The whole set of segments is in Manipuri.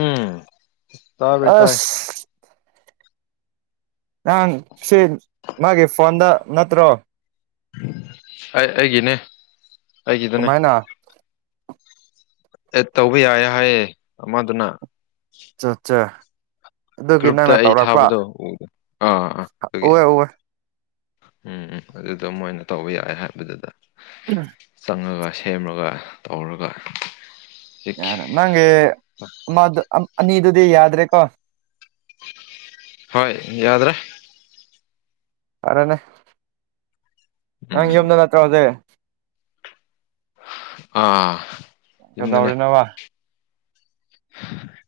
ꯎꯝ ꯇꯥꯕ꯭ꯔ ꯇꯥꯏ ꯑꯁ ꯅꯍꯥꯟ ꯁꯤꯝ ꯃꯥꯒꯤ ꯐꯣꯟꯗ ꯅꯠꯇ꯭ꯔꯣ ꯑꯩ ꯑꯩꯒꯤꯅꯦ ꯑꯩꯒꯤꯗꯅꯦ ꯀꯃꯥꯏꯅ ꯑꯦꯠ ꯇꯧꯕ ꯌꯥꯏꯌꯦ ꯍꯥꯏꯌꯦ ꯑꯃꯗꯨꯅ ꯆꯆꯥ ꯒ꯭ꯔꯨꯞꯇ ꯑꯩ ꯊꯥꯕꯗꯣ ꯎ ꯑꯥ ꯑꯥ ꯑꯗꯨꯒꯤ ꯎꯋꯦ ꯎꯋꯦ ꯎꯝ ꯎꯝ ꯑꯗꯨꯗꯣ ꯃꯣꯏꯅ ꯇꯧꯕ ꯌꯥꯏ ꯍꯥꯏꯕꯗꯨꯗ ꯎꯝ ꯆꯪꯉꯒ ꯁꯦꯝꯃꯒ ꯇꯧꯔꯒ ꯌꯥꯔ ꯅꯪ ꯃꯗꯨ ꯑꯅꯤꯗꯨꯗꯤ ꯌꯥꯗ꯭ꯔꯦ ꯀꯣ ꯍꯣꯏ ꯌꯥꯗ꯭ꯔꯦ ꯑꯔꯅꯦ ꯅꯪ ꯎꯝ ꯌꯨꯝꯗ ꯅꯠꯇꯔꫭ ꯑꯗꯤ ꯑ ꯌꯨꯝꯗꯅꯦ ꯀꯩꯗꯧꯔꯤꯅꯣꯕ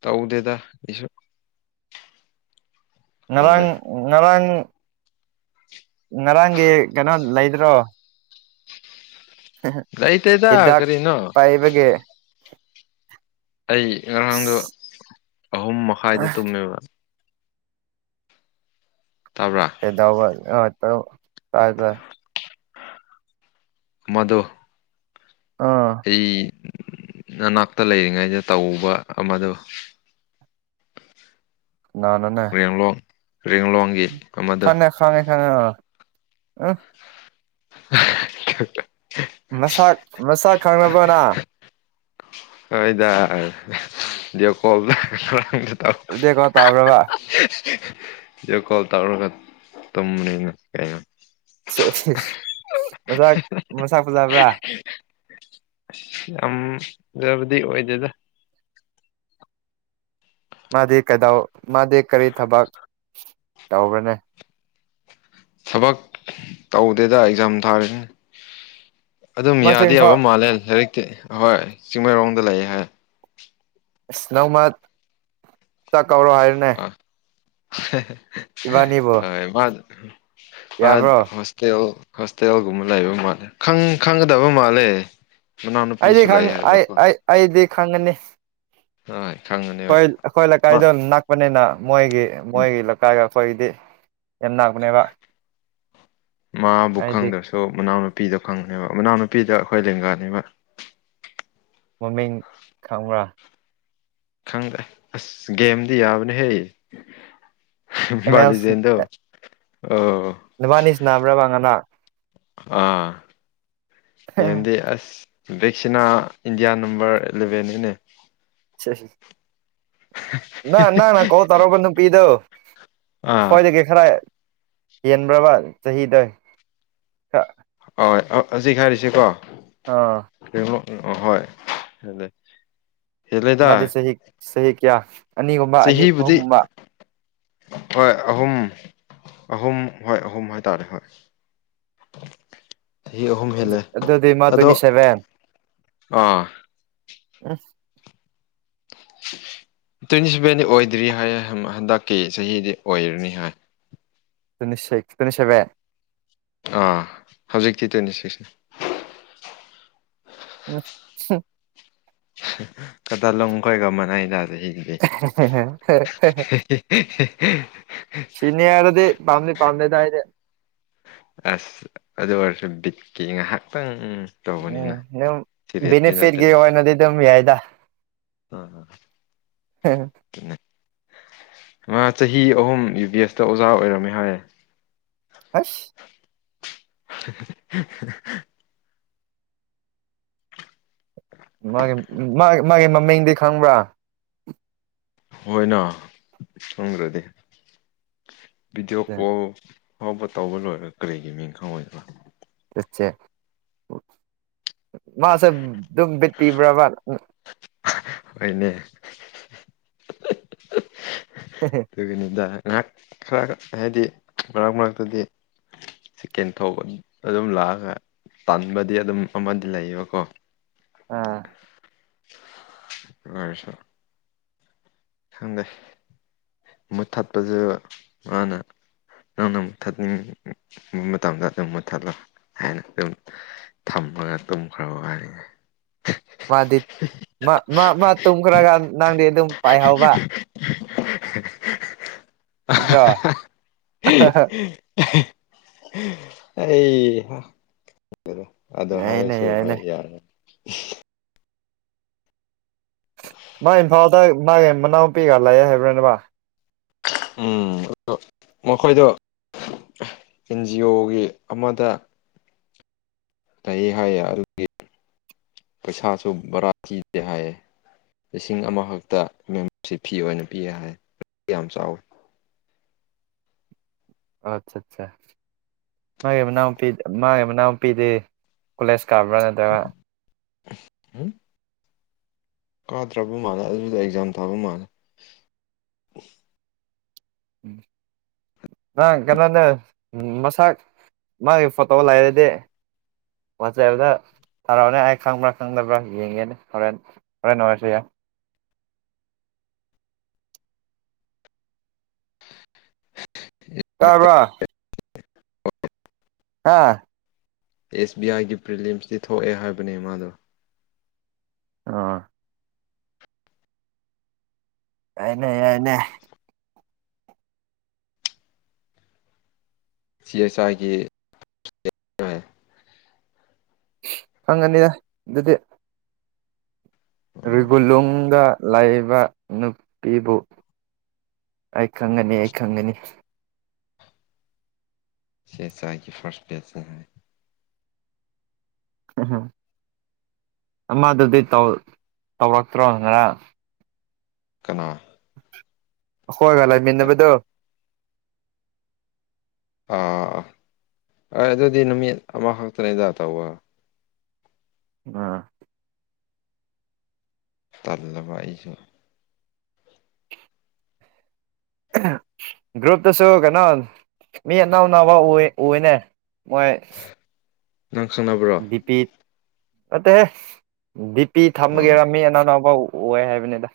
ꯇꯧꯗꯦꯗ ꯀꯩꯁꯨ ꯇꯧꯗꯦ ꯉꯔꯥꯡ ꯉꯔꯥꯡ ꯉꯔꯥꯡꯒꯤ ꯀꯩꯅꯣ ꯂꯩꯗ꯭ꯔꯣ ꯂꯩꯇꯦꯗ ꯀꯔꯤꯅꯣ ꯑꯩꯕꯒꯤ ꯑꯩ ꯉꯔꯥꯡꯗꯣ ꯑꯁ ꯑꯍꯨꯝ ꯃꯈꯥꯏꯗ ꯇꯨꯝꯃꯦꯕ ꯇꯥꯕ꯭ꯔꯥ ꯀꯩꯗꯧꯕ [unintelligible] ꯃꯗꯣ ꯑꯥ ꯑꯩ ꯅꯅꯥꯛꯇ ꯂꯩꯔꯤꯉꯩꯗ ꯇꯧꯕ ꯑꯃꯗꯣ [unintelligible] [unintelligible] ꯑꯃꯗꯣ ꯈꯪꯉꯦ ꯈꯥꯉꯦ ꯈꯥꯉꯦ ꯑꯥ [unintelligible] ꯃꯁꯥꯛ ꯃꯁꯥꯛ ꯈꯪꯅꯕꯅꯪ ꯍꯣꯏꯗ ꯀꯣꯜ [unintelligible] ꯇꯧ [unintelligible] ꯚꯤꯗꯤꯑꯣ ꯀꯣꯜ ꯇꯧꯕ꯭ꯔꯕ ꯕꯤꯗꯤꯌꫭ ꯀꯣꯜ ꯇꯧꯔꯒ ꯇꯨꯝꯕꯅꯤꯅ ꯀꯩꯅꯣ ꯃꯁꯛ ꯃꯁꯛ ꯐꯖꯕ꯭ꯔꯥ ꯌꯥꯝ ꯐꯖꯕꯗꯤ ꯑꯣꯏꯗꯦꯗ ꯃꯥꯗꯤ ꯀꯗꯧ ꯃꯥꯗꯤ ꯀꯔꯤ ꯊꯕꯛ ꯇꯧꯕ꯭ꯔꯅꯦ ꯊꯕꯛ ꯇꯧꯗꯦꯗ ꯑꯦꯛꯖꯥꯝ ꯊꯥꯔꯤꯅꯤ ꯑꯗꯨꯝ ꯃꯥꯁꯨ ꯌꯥꯗꯤ ꯌꯥꯕ ꯏꯝꯐꯥꯜ ꯃꯥꯜꯂꯦ ꯂꯥꯏꯔꯤꯛꯇꯤ ꯍꯣꯏ ꯆꯤꯡꯃꯩꯔꯣꯡꯗ ꯂꯩꯑꯦ ꯍꯥꯏ ꯑꯁ ꯅꯣꯡꯃ ꯆꯥꯛ ꯀꯧꯔꯣ ꯍꯥꯏꯔꯦꯅꯦ ꯑ ꯍꯣꯏ ꯏꯕꯥꯅꯤꯕꯨ ꯍꫭꯏ ꯃꯥꯅ ꯌꯥꯕ꯭ꯔꯣ ꯃꯥ ꯀꯦꯑꫭ ꯍꯣꯁꯇꯦꯜꯒꯨꯝꯕ ꯂꯩꯕ ꯃꯥꯜꯂꯦ ꯈꯪ ꯈꯪꯒꯗꯕ ꯃꯥꯜꯂꯦ ꯑꯩꯗꯤ ꯃꯅꯥꯎꯅꯨꯄꯤꯁꯨ ꯂꯩꯌꯦ ꯈꯪ ꯑꯩ ꯍꯥꯏꯕꯀꯣ ꯑꯩ ꯑꯩꯗꯤ ꯈꯪꯉꯅꯤ ꯍꯣꯏ ꯈꯪꯒꯅꯤ ꯑꯩꯈꯣꯏ ꯑꯩꯈꯣꯏ ꯂꯩꯀꯥꯏꯗꯣ ꯅꯛꯄꯅꯤꯅ ꯃꯣꯏꯒꯤ ꯎꯝ ꯃꯣꯏꯒꯤ ꯂꯩꯀꯥꯏꯒ ꯑꯩꯈꯣꯏꯒꯤꯗꯤ ꯌꯥꯝꯅ ꯃꯥꯕꯨ ꯑꯩꯗꯤ ꯈꯪꯗꯁꯦ ꯑꯗꫭ ꯃꯅꯥꯎꯅꯨꯄꯤꯗꯣ ꯈꯪꯕꯅꯦꯕ ꯃꯅꯥꯎꯅꯨꯄꯤꯗꫭ ꯑꯩꯈꯣꯏ ꯂꯦꯡꯒꯥꯅꯦꯕ ꯃꯃꯤꯡ ꯈꯪꯕ꯭ꯔꯥ ꯈꯪꯗ꯭ꯔꯦ ꯑꯁ ꯒꯦꯝꯗꯤ ꯌꯥꯕꯅꯦꯍꯦ ꯑꯦꯝ ꯑꯦꯜ ꯕꯥꯂꯤꯖꯦꯟꯗꯣ ꯑꯣ ꯅꯨꯕꯥꯅꯤ ꯁꯥꯟꯅꯕꯔꯕ ꯉꯔꯥꯡ ꯑꯥ ꯒꯦꯝꯗꯤ ꯑꯁ ꯚꯦꯛꯁꯤꯅꯥ ꯏꯟꯗꯤꯌꯥ ꯅꯝꯕꯔ ꯑꯦꯂꯦꯚꯦꯟ ꯅꯤꯅꯦ ꯆꯩ ꯎ [unintelligible] ꯅ ꯅ ꯅ ꯀꯣꯜ ꯇꯧꯔꯨꯕ ꯅꯨꯄꯤꯗꯨ ꯑꯥ ꯑꯩꯈꫭꯏꯗꯒꯤ ꯈꯔ ꯍꯦꯟꯕ꯭ꯔꯕ ꯆꯍꯤꯗ ꯑꯣꯏ ꯑꫭ ꯍꯧꯖꯤꯛ ꯍꯥꯏꯔꯤꯁꯤꯀꯣ ꯑꯥ [unintelligible] ꯍꯦꯜꯂꯦꯗ ꯃꯗꯤ ꯁꯍꯤ ꯁꯍꯤ ꯀꯌꯥ ꯑꯅꯤꯒꯨꯝꯕ ꯑꯅꯤ ꯆꯍꯤꯕꯨꯗꯤ ꯑꯍꯨꯝꯒꯨꯝꯕ ꯍꯣꯏ ꯑꯍꯨꯝ ꯑꯍꯨꯝ ꯍꯣꯏ ꯑꯍꯨꯝ ꯍꯥꯏꯇꯥꯔꯦ ꯍꯣꯏ [inaudible] ꯆꯍꯤ ꯑꯍꯨꯝ ꯍꯦꯜꯂꯦ ꯑꯗꯨꯗꯤꯃ ꯑꯗꯣ ꯇ꯭ꯋꯦꯟꯇꯤ ꯁꯦꯚꯦꯟ ꯑꯥ ꯇ꯭ꯋꯦꯟꯇꯤ ꯁꯚꯦꯟꯗꯤ ꯑꯣꯏꯗ꯭ꯔꯤ ꯍꯥꯏ ꯍꯟꯗꯛꯀꯤ ꯆꯍꯤꯗꯤ ꯑꯣꯏꯔꯅꯤ ꯍꯥꯏ [unintelligible] ꯑꯥ ꯍꯧꯖꯤꯛꯇꯤ ꯇ꯭ꯋꯦꯟꯇꯤ ꯁꯤꯛꯁꯅꯤ [unintelligible] [unintelligible] ꯎ ꯎ [unintelligible] ꯁꯤꯅꯤꯌꯥꯗꯨꯗꯤ ꯄꯝꯗꯦ ꯄꯝꯗꯦꯗ ꯑꯩꯗꯤ ꯑꯁ ꯑꯗꯨ ꯑꯣꯏꯔꯁꯨ ꯕꯤꯠꯀꯤ ꯉꯥꯏꯍꯥꯛꯇꯪ ꯇꯧꯕꯅꯤꯅ ꯎꯝ ꯁꯤꯔꯤꯌꯁꯇꯤ ꯕꯤꯅꯤꯐꯤꯠ ꯀꯤ ꯅꯠꯇꯦꯅ ꯑꫭꯏꯅꯗꯤ ꯑꯗꯨꯝ ꯌꯥꯏꯗ ꯑꯥ ꯑꯥ ꯃꯥ ꯆꯍꯤ ꯑꯍꯨꯝ ꯌꯨ ꯕꯤ ꯑꯦꯁꯇ ꯑꯣꯖꯥ ꯑꯣꯏꯔꯝꯃꯦ ꯍꯥꯏꯌꯦ ꯑꯁ [unintelligible] [unintelligible] ꯃꯥꯒꯤ ꯃꯥ ꯃꯥꯒꯤ ꯃꯃꯤꯡꯗꯤ ꯈꯪꯕ꯭ꯔꯥ ꯍꯣꯏꯅ ꯈꯪꯗꯔꯗꯤ ꯚꯤꯗꯤꯑꯣ ꯀꯣꯜ ꯑꯐꯥꯎꯕ ꯇꯧꯕ ꯂꯣꯏꯔꯒ ꯀꯔꯤꯒꯤ ꯃꯤꯡ ꯈꯪꯉꯣꯏꯗꯅꯥ ꯆꯠꯁꯦ ꯃꯥꯁꯦ ꯑꯗꯨꯝ ꯕꯤꯠꯄꯤꯕ꯭ꯔꯕ ꯍꯣꯏꯅꯦ ꯑꯗꯨꯒꯤꯅꯤꯗ ꯉꯥꯏꯍꯥꯛ ꯈꯔ ꯍꯥꯏꯗꯤ ꯃꯔꯛ ꯃꯔꯛꯇꯗꯤ ꯆꯤꯛꯀꯦꯟ ꯊꯧꯕ ꯑꯗꯨꯝ ꯂꯥꯛꯑꯒ ꯇꯥꯟꯕꯗꯤ ꯑꯗꯨꯝ ꯑꯃꯗꯤ ꯂꯩꯌꯦꯕꯀꯣ ꯑꯥ [unintelligible] ꯈꯪꯗꯦ ꯃꯨꯠ ꯊꯠꯄꯁꯨ ꯃꯥꯅ ꯅꯪꯅ ꯃꯨꯠ ꯊꯠꯅꯤꯡꯕ ꯃꯇꯝꯗ ꯑꯗꯨꯝ ꯃꯨꯠꯊꯠꯂꯣ ꯍꯥꯏꯅ ꯑꯗꯨꯝ ꯊꯝꯃꯒ ꯇꯨꯝꯈ꯭ꯔꯕ ꯋꯥꯔꯤꯅꯤ ꯃꯥꯗꯤꯞ ꯃꯥ ꯃꯥ ꯃꯥ ꯇꯨꯈꯔꯒꯥꯟ ꯅꯪꯗ [unintelligible] ꯅꯠꯇ꯭ꯔꯣ [unintelligible] ꯑꯩ ꯑꯗ ꯌꯥꯏꯅꯦ ꯍꯥꯏꯔꯁꯨ ꯌꯥꯏꯅꯦ ꯍꯣꯏ ꯌꯥꯔꯦ [unintelligible] ꯃꯥ ꯏꯝꯐꯥꯜꯗ ꯃꯥꯒꯤ ꯃꯅꯥꯎꯄꯤꯒ ꯂꯥꯛꯑꯦ ꯍꯥꯏꯕ꯭ꯔꯥꯅꯦꯕ ꯎꯝ ꯑ ꯃꯈꯣꯏꯗꯣ ꯑꯦꯟꯖꯤ ꯑꯣꯒꯤ ꯑꯃꯗ ꯂꯩ ꯍꯥꯏꯌꯦ ꯑꯗꯨꯒꯤ ꯄꯩꯁꯥꯁꯨ ꯕꯔꯥ ꯊꯤꯗꯦ ꯍꯥꯏꯌꯦ ꯂꯤꯁꯤꯡ ꯑꯃꯈꯛꯇ ꯃꯦꯝꯕꯔꯁꯤꯞ ꯐꯤ ꯑꯣꯏꯅ ꯄꯤꯌꯦ ꯍꯥꯏ ꯌꯥꯝ ꯆꯥꯎꯋꯤ [unintelligible] ꯃꯥꯒꯤ ꯃꯅꯥꯎꯅꯄꯤ ꯃꯥꯒꯤ ꯃꯅꯥꯎꯅꯨꯄꯤꯗꯤ ꯀꯣꯂꯦꯖ ꯀꯥꯕ꯭ꯔꯥ ꯅꯠꯇ꯭ꯔꯒ ꯎꯝ ꯀꯥꯗ꯭ꯔꯕ ꯃꯥꯜꯂꯦ ꯑꯗꯨꯗ ꯑꯦꯛꯖꯥꯝ ꯊꯥꯕ ꯃꯥꯜꯂꯦ [unintelligible] ꯅꯪ ꯀꯩꯅꯣꯅꯦ ꯃꯁꯛ ꯃꯥꯒꯤ ꯐꯣꯇꯣ ꯂꯩꯔꯗꯤ ꯋꯥꯆꯦꯞꯗ ꯇꯥꯔꯛꯑꯣꯅꯦ ꯑꯩ ꯈꯪꯕ꯭ꯔꯥ ꯈꯪꯗꯕ꯭ꯔꯥ ꯌꯦꯡꯒꯦꯅꯦ ꯍꯣꯔꯦꯟ ꯍꯣꯔꯦ ꯑꯣꯏꯁꯨ ꯌꯥ [unintelligible] ꯇꯥꯕ꯭ꯔꯥ ꯍꯥꯥ ꯑꯦꯁ ꯕꯤ ꯑꯥꯏꯒꯤ ꯄ꯭ꯔꯤꯂꯤꯌꯝꯁꯇꯤ ꯊꯣꯛꯑꯦ ꯍꯥꯏꯕꯅꯦ ꯃꯥꯅ ꯑꯥ ꯅꯩ ꯅꯩꯔꯦꯅꯦ [inaudible] ꯁꯤ ꯑꯦ ꯁꯥꯏꯒꯤ ꯈꯪꯡꯒꯅꯤꯗ ꯑꯗꯨꯗꯤ ꯎꯝ ꯔꯤꯒꯨꯂꯨꯡꯒ ꯂꯩꯕ ꯅꯨꯄꯤꯕꯨ ꯑꯩ ꯈꯪꯒꯅꯤ ꯑꯩ ꯈꯪꯒꯅꯤ ꯁꯦꯁꯥꯏꯒꯤ ꯐꯥꯔꯁ ꯄ꯭ꯂꯦꯁꯟ ꯍꯥꯏ ꯎꯝ ꯑꯃꯗꯨꯗꯤ ꯇꯧ ꯇꯧꯔꯛꯇ꯭ꯔꯣ ꯉꯔ ꯀꯅꯥ ꯑꯩꯈꯣꯏꯒꯥ ꯂꯩꯃꯤꯟꯅꯕꯗꯣ ꯑꯥ ꯑꯥ ꯍꯣꯏ ꯑꯗꯨꯗꯤ ꯅꯨꯃꯤꯠ ꯑꯃꯈꯛꯇꯅꯤꯗ ꯇꯧꯕ ꯑ ꯇꯜꯂꯕ ꯑꯩꯁꯨ ꯑꯍꯦꯝ ꯒꯔꯨꯞꯇꯁꯨ ꯀꯩꯅꯣ ꯃꯤ ꯑꯅꯧꯑꯅꯧꯕ [unintelligible] ꯎꯏꯅꯦ ꯃꯣꯏ ꯅꯪ ꯈꯪꯅꯕ꯭ꯔꯣ ꯗꯤꯄꯤ ꯅꯠꯇꯦꯍꯦ ꯗꯤꯄꯤ ꯑꯣ ꯊꯝꯃꯒꯦꯔ ꯃꯤ ꯑꯅꯧ-ꯑꯅꯧꯕ ꯎꯅ ꯑꯣꯏ ꯍꯥꯏꯕꯅꯤꯗ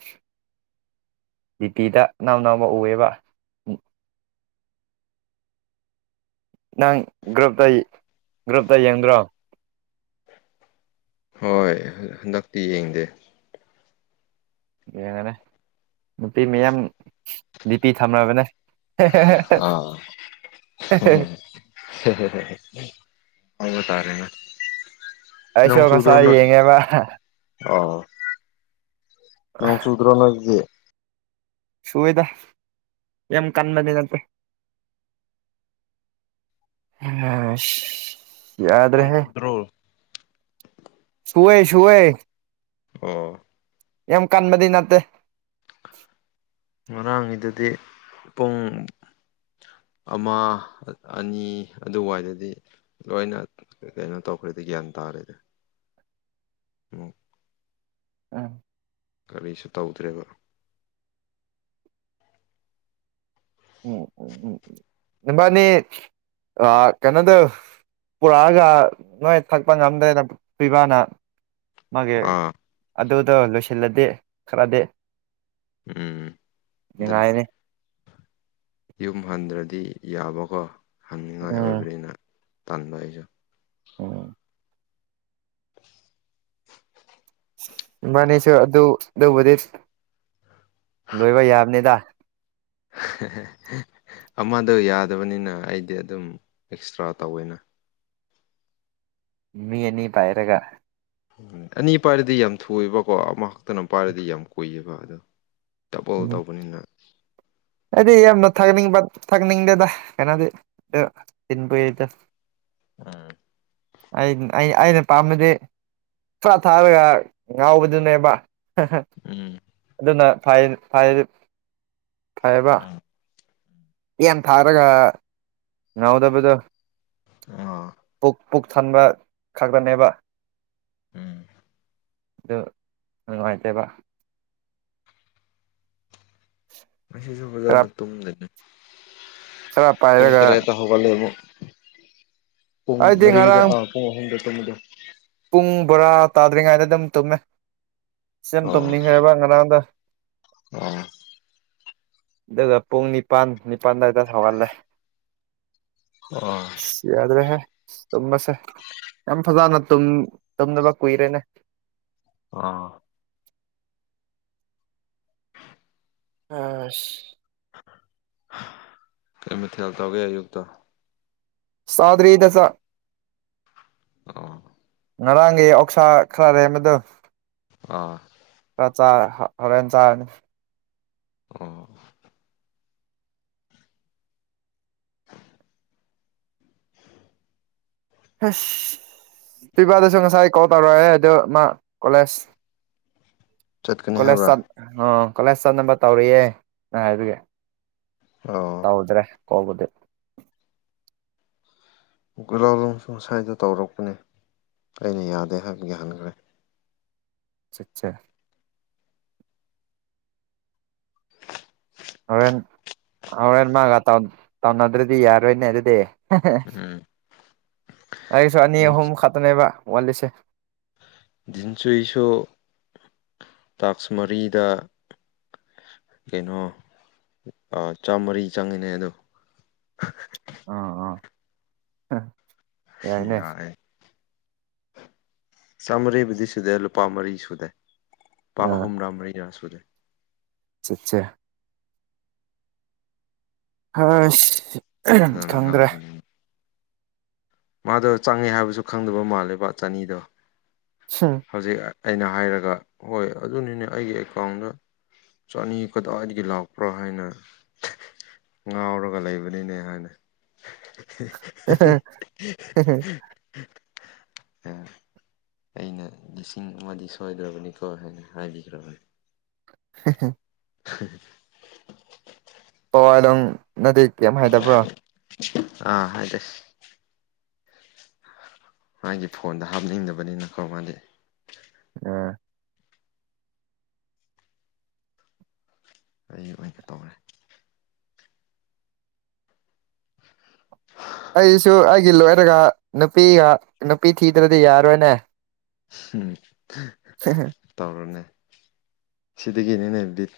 ꯗꯤꯄꯤꯗ ꯑꯅꯧ-ꯑꯅꯧꯕ ꯎꯌꯦꯕ ꯅꯪ ꯒ꯭ꯔꯨꯞꯇ-ꯒ꯭ꯔꯨꯞꯇ ꯌꯦꯡꯗ꯭ꯔꯣ ꯍꯣꯏ ꯍꯟꯗꯛꯇꯤ ꯌꯦꯡꯗꯦ ꯌꯦꯡꯉꯅꯦ ꯅꯨꯄꯤ ꯃꯌꯥꯝ ꯗꯤꯄꯤ ꯊꯝꯔꯕꯅꯦ ꯑꯣ [unintelligible] ꯍꯥꯏꯕꯥ ꯇꯥꯔꯦꯅꯦ ꯑꯩꯁꯨ ꯅꯣꯡ ꯆꯨꯗ꯭ꯔꯣ ꯉꯁꯥꯏ ꯅꯣꯏ ꯌꯦꯡꯉꯦꯕ ꯑꯣ ꯅꯣꯡ ꯆꯨꯗ꯭ꯔꯣ ꯅꯣꯏꯒꯤ ꯁꯨꯋꯦꯗ ꯌꯥꯝ ꯀꯟꯕꯗꯤ ꯅꯠꯇꯦ ꯑꯁ ꯑꯗꯣꯡ ꯊꯤꯗ꯭ꯔꯣ ꯁꯨꯋꯦ ꯁꯨꯋꯦ ꯑꯣ ꯌꯥꯝ ꯀꯟꯕꯗꯤ ꯅꯠꯇꯦ ꯉꯔꯥꯡꯒꯤꯗꯨꯗꯤ ꯄꯨꯡ ꯑꯃ ꯑꯅꯤ ꯑꯗꯨꯋꯥꯏꯗꯗꯤ ꯂꯣꯏꯅ ꯀꯩꯅꯣ ꯇꯧꯈ꯭ꯔꯦꯗꯤ ꯒ꯭ꯌꯥꯟ ꯇꯥꯔꯦꯗ ꯎꯝ ꯎꯝ ꯀꯥꯔꯤꯁꯨ ꯇꯧꯗ꯭ꯔꯦꯕ ꯎꯝ-ꯎꯝ ꯅꯕꯥꯅꯤ ꯑꯥ ꯀꯩꯅꯣꯗꯣ ꯄꯨꯔꯛꯑꯒ ꯅꯣꯏ ꯊꯛꯄ ꯉꯝꯗ꯭ꯔꯦꯅ ꯄꯤꯕꯥꯅ ꯃꯥꯒꯤ ꯑꯥ ꯑꯗꯨꯗꯣ ꯂꯣꯏꯁꯤꯜꯂꯗꯤ ꯈꯔꯗꯤ ꯎꯝ ꯑꯗꯨꯅꯦ ꯅꯨꯡꯉꯥꯏꯅꯤ ꯌꯨꯝ ꯍꯟꯗ꯭ꯔꯗꯤ ꯌꯥꯕꯀꯣ ꯍꯪꯅꯤꯡꯉꯥꯏ ꯎꯝ ꯑꯣꯏꯕꯅꯤꯅ ꯇꯥꯟꯕ ꯑꯩꯁꯨ ꯎꯝ ꯏꯕꯅꯤꯁꯨ ꯑꯗꯨ ꯑꯗꯨꯕꯨꯗꯤ ꯂꯣꯏꯕ ꯌꯥꯕꯅꯤꯗ [inaudible] ꯑꯃꯗꯣ ꯌꯥꯗꯕꯅꯤꯅ ꯑꯩꯗꯤ ꯑꯗꯨꯝ ꯑꯦꯛꯁꯇ꯭ꯔꯥ ꯇꯧꯋꯦꯅ ꯃꯤ ꯑꯅꯤ ꯄꯥꯏꯔꯒ ꯑꯅꯤ ꯄꯥꯏꯔꯗꯤ ꯌꯥꯝ ꯊꯨꯏꯑꯕꯀꯣ ꯑꯃꯈꯛꯇꯅ ꯄꯥꯏꯔꯗꯤ ꯌꯥꯝ ꯀꯨꯏꯌꯦꯕ ꯑꯗꯣ ꯗꯕꯜ ꯎꯝ ꯇꯧꯕꯅꯤꯅ ꯑꯩꯗꯤ ꯌꯥꯝꯅ ꯊꯥꯛꯅꯤꯡꯕ ꯊꯥꯛꯅꯤꯡꯗꯦꯗ ꯀꯩꯅꯣꯗꯤ [unintelligible] ꯑꯩꯅ ꯑꯩ ꯑꯩꯅ ꯄꯥꯝꯕꯗꯤ ꯆꯥꯊꯔꯒ ꯉꯥꯎꯕꯗꯨꯅꯦꯕ ꯎꯝ ꯑꯗꯨꯅ ꯐꯩ ꯐꯩ ꯐꯩꯌꯦꯕ ꯌꯥꯝ ꯊꯥꯔꯒ ꯉꯥꯎꯗꯕꯗꯣ ꯑꯥ ꯄꯨꯛ ꯄꯨꯛ ꯊꯟꯕ ꯈꯛꯇꯅꯦꯕ ꯎꯝ ꯑꯗꯨ ꯅꯨꯡꯉꯥꯏꯇꯦꯕ ꯉꯥꯁꯤꯁꯨ ꯈꯔ ꯐꯖꯅꯥ ꯇꯨꯝꯗ꯭ꯔꯦꯅꯦ ꯈꯔ ꯄꯨꯡ ꯄꯥꯏꯔꯒ ꯇꯔꯦꯠꯇ ꯍꯧ ꯍꯧꯒꯠꯂꯦ ꯑꯃꯨꯛ ꯄꯨꯡ ꯑꯩꯗꯤ ꯃꯔꯤꯗ ꯉꯔꯥꯡ ꯄꯨꯡ ꯑꯍꯨꯝꯗ ꯇꯨꯝꯕꯗꯣ ꯄꯨꯡ ꯕꯥꯔꯣ ꯇꯥꯗ꯭ꯔꯤꯉꯩꯗ ꯑꯗꯨꯝ ꯇꯨꯝꯃꯦ ꯁꯤ ꯌꯥꯝ ꯑꯣ ꯇꯨꯝꯅꯤꯡꯈ꯭ꯔꯦꯕ ꯉꯔꯥꯡꯗꯣ ꯑꯣ ꯑꯗꯨꯒ ꯄꯨꯡ ꯅꯤꯄꯜ ꯅꯤꯄꯜ ꯑꯗꯨꯋꯥꯏꯗ ꯍꯧꯒꯠꯂꯦ ꯑꯣ ꯑꯁ ꯌꯥꯗ꯭ꯔꯦꯍꯦ ꯑꯁ ꯇꯨꯝꯕꯁꯦ ꯌꯥꯝ ꯐꯖꯅ ꯇꯨꯝ ꯇꯨꯝꯗꯕ ꯀꯨꯏꯔꯦꯅꯦ ꯑꯥ ꯑꯁ ꯀꯩ ꯃꯊꯦꯜ ꯇꯧꯒꯦ ꯑꯌꯨꯛꯇ ꯆꯥꯗ꯭ꯔꯤꯗ ꯆꯥꯛ ꯑꯣ ꯉꯔꯥꯡꯒꯤ ꯑꯣꯛꯁꯥ ꯈꯔ ꯂꯦꯝꯕꯗꯨ ꯑꯥ ꯔ ꯆꯥꯔ ꯍꯣꯔꯦꯟ ꯆꯥꯔꯅꯤ ꯑꯣ ꯍꯁ ꯇꯤꯕꯗꯨꯁꯨ ꯉꯁꯥꯏ ꯀꯣꯜ ꯇꯧꯔꯛꯑꯦ ꯑꯗꯨ ꯃꯥ ꯀꯣꯂꯦꯖ ꯆꯠꯀꯅꯤ ꯀꯣꯂꯦꯖ ꯍꯥꯏꯕ꯭ꯔꯥ ꯆꯠ ꯑ ꯀꯣꯂꯦꯖ ꯆꯠꯅꯕ ꯇꯧꯔꯤꯌꯦ [unintelligible] ꯑꯣ ꯍꯧꯗ꯭ꯔꯦ ꯀꯧꯕꯗꯤ [unintelligible] ꯁꯨ ꯉꯁꯥꯏꯗꯣ ꯇꯧꯔꯛꯄꯅꯦ ꯑꯩꯅ ꯌꯥꯗꯦ ꯍꯥꯏꯕꯒꯤ ꯍꯟꯈ꯭ꯔꯦ ꯆꯥ ꯆꯥ ꯍꯣꯔꯦꯟ ꯍꯣꯔꯦꯟ ꯃꯥꯒ ꯇꯧꯅꯗ꯭ꯔꯗꯤ ꯌꯥꯔꯣꯏꯅꯦ ꯑꯗꯨꯗꯤ ꯎꯝ ꯑꯩꯁꯨ ꯑꯅꯤ ꯑꯍꯨꯝ ꯈꯛꯇꯅꯦꯕ ꯋꯥꯠꯂꯤꯁꯦ ꯗꯤꯟꯆꯣꯏꯁꯨ ꯇꯥꯛꯁ ꯃꯔꯤꯗ ꯀꯩꯅꯣ ꯆꯥꯝꯃꯔꯤ ꯆꯪꯉꯤꯅꯦ ꯑꯗꯣ ꯑ ꯑꯥ ꯌꯥꯏꯅꯦ ꯌꯥꯏ ꯆꯥꯝꯃꯔꯤꯕꯨꯗꯤ ꯁꯨꯗꯦ ꯂꯨꯄꯥ ꯃꯔꯤ ꯁꯨꯗꯦ ꯂꯨꯄꯥ ꯑꯥ ꯑꯍꯨꯝꯔꯥ ꯃꯔꯤꯔꯥ ꯁꯨꯗꯦ ꯆꯥ ꯆꯥ ꯍꯁ ꯐꯖꯅ ꯈꯪꯗ꯭ꯔꯦ ꯉꯥꯡꯕꯅꯤꯅ ꯃꯥꯗꯣ ꯆꯪꯉꯦ ꯍꯥꯏꯕꯁꯨ ꯈꯪꯗꯕ ꯃꯥꯜꯂꯦꯕ ꯆꯥꯅꯤꯗꯣ ꯍꯝ ꯍꯧꯖꯤꯛ ꯑꯩꯅ ꯍꯥꯏꯔꯒ ꯍꯣꯏ ꯑꯗꯨꯅꯤꯅꯦ ꯑꯩꯒꯤ ꯑꯦꯀꯥꯎꯟꯗ ꯆꯥꯅꯤ ꯀꯗꯥꯏꯗꯒꯤ ꯂꯥꯛꯄ꯭ꯔꯥ ꯍꯥꯏꯅ ꯉꯥꯎꯔꯒ ꯂꯩꯕꯅꯤꯅꯦ ꯍꯥꯏꯅ ꯑ ꯑꯩꯅ ꯂꯤꯁꯤꯡ ꯑꯃꯗꯤ ꯁꯣꯏꯗ꯭ꯔꯕꯅꯤꯀꯣ ꯍꯥꯏꯅ ꯍꯥꯏꯕꯤꯈ꯭ꯔꯕꯅꯤ [inaudible] [inaudible] ꯄꯋꯥꯗꯪ ꯅꯠꯗꯦ ꯀꯔꯤꯝ ꯍꯥꯏꯗꯕ꯭ꯔꯥ ꯑꯥ ꯍꯥꯏꯗꯦ꯫ ꯃꯥꯒꯤ ꯐꯣꯟꯗ ꯍꯥꯞꯅꯤꯡꯗꯕꯅꯤꯅꯀꯣ ꯃꯥꯗꯤ꯫ ꯑ꯫ ꯑꯩ ꯑꯣꯏꯅ ꯇꯧꯔꯦ꯫ [inaudible] ꯑꯩꯁꯨ ꯑꯩꯒꯤ ꯂꯣꯏꯌꯔꯒ ꯅꯨꯄꯤꯒ ꯅꯨꯄꯤ ꯊꯤꯗ꯭ꯔꯗꯤ ꯌꯥꯔꯣꯏꯅꯦ꯫ [inaudible] [inaudible] ꯇꯧꯔꯅꯦ ꯁꯤꯗꯒꯤꯅꯤꯅꯦ ꯕꯤꯠ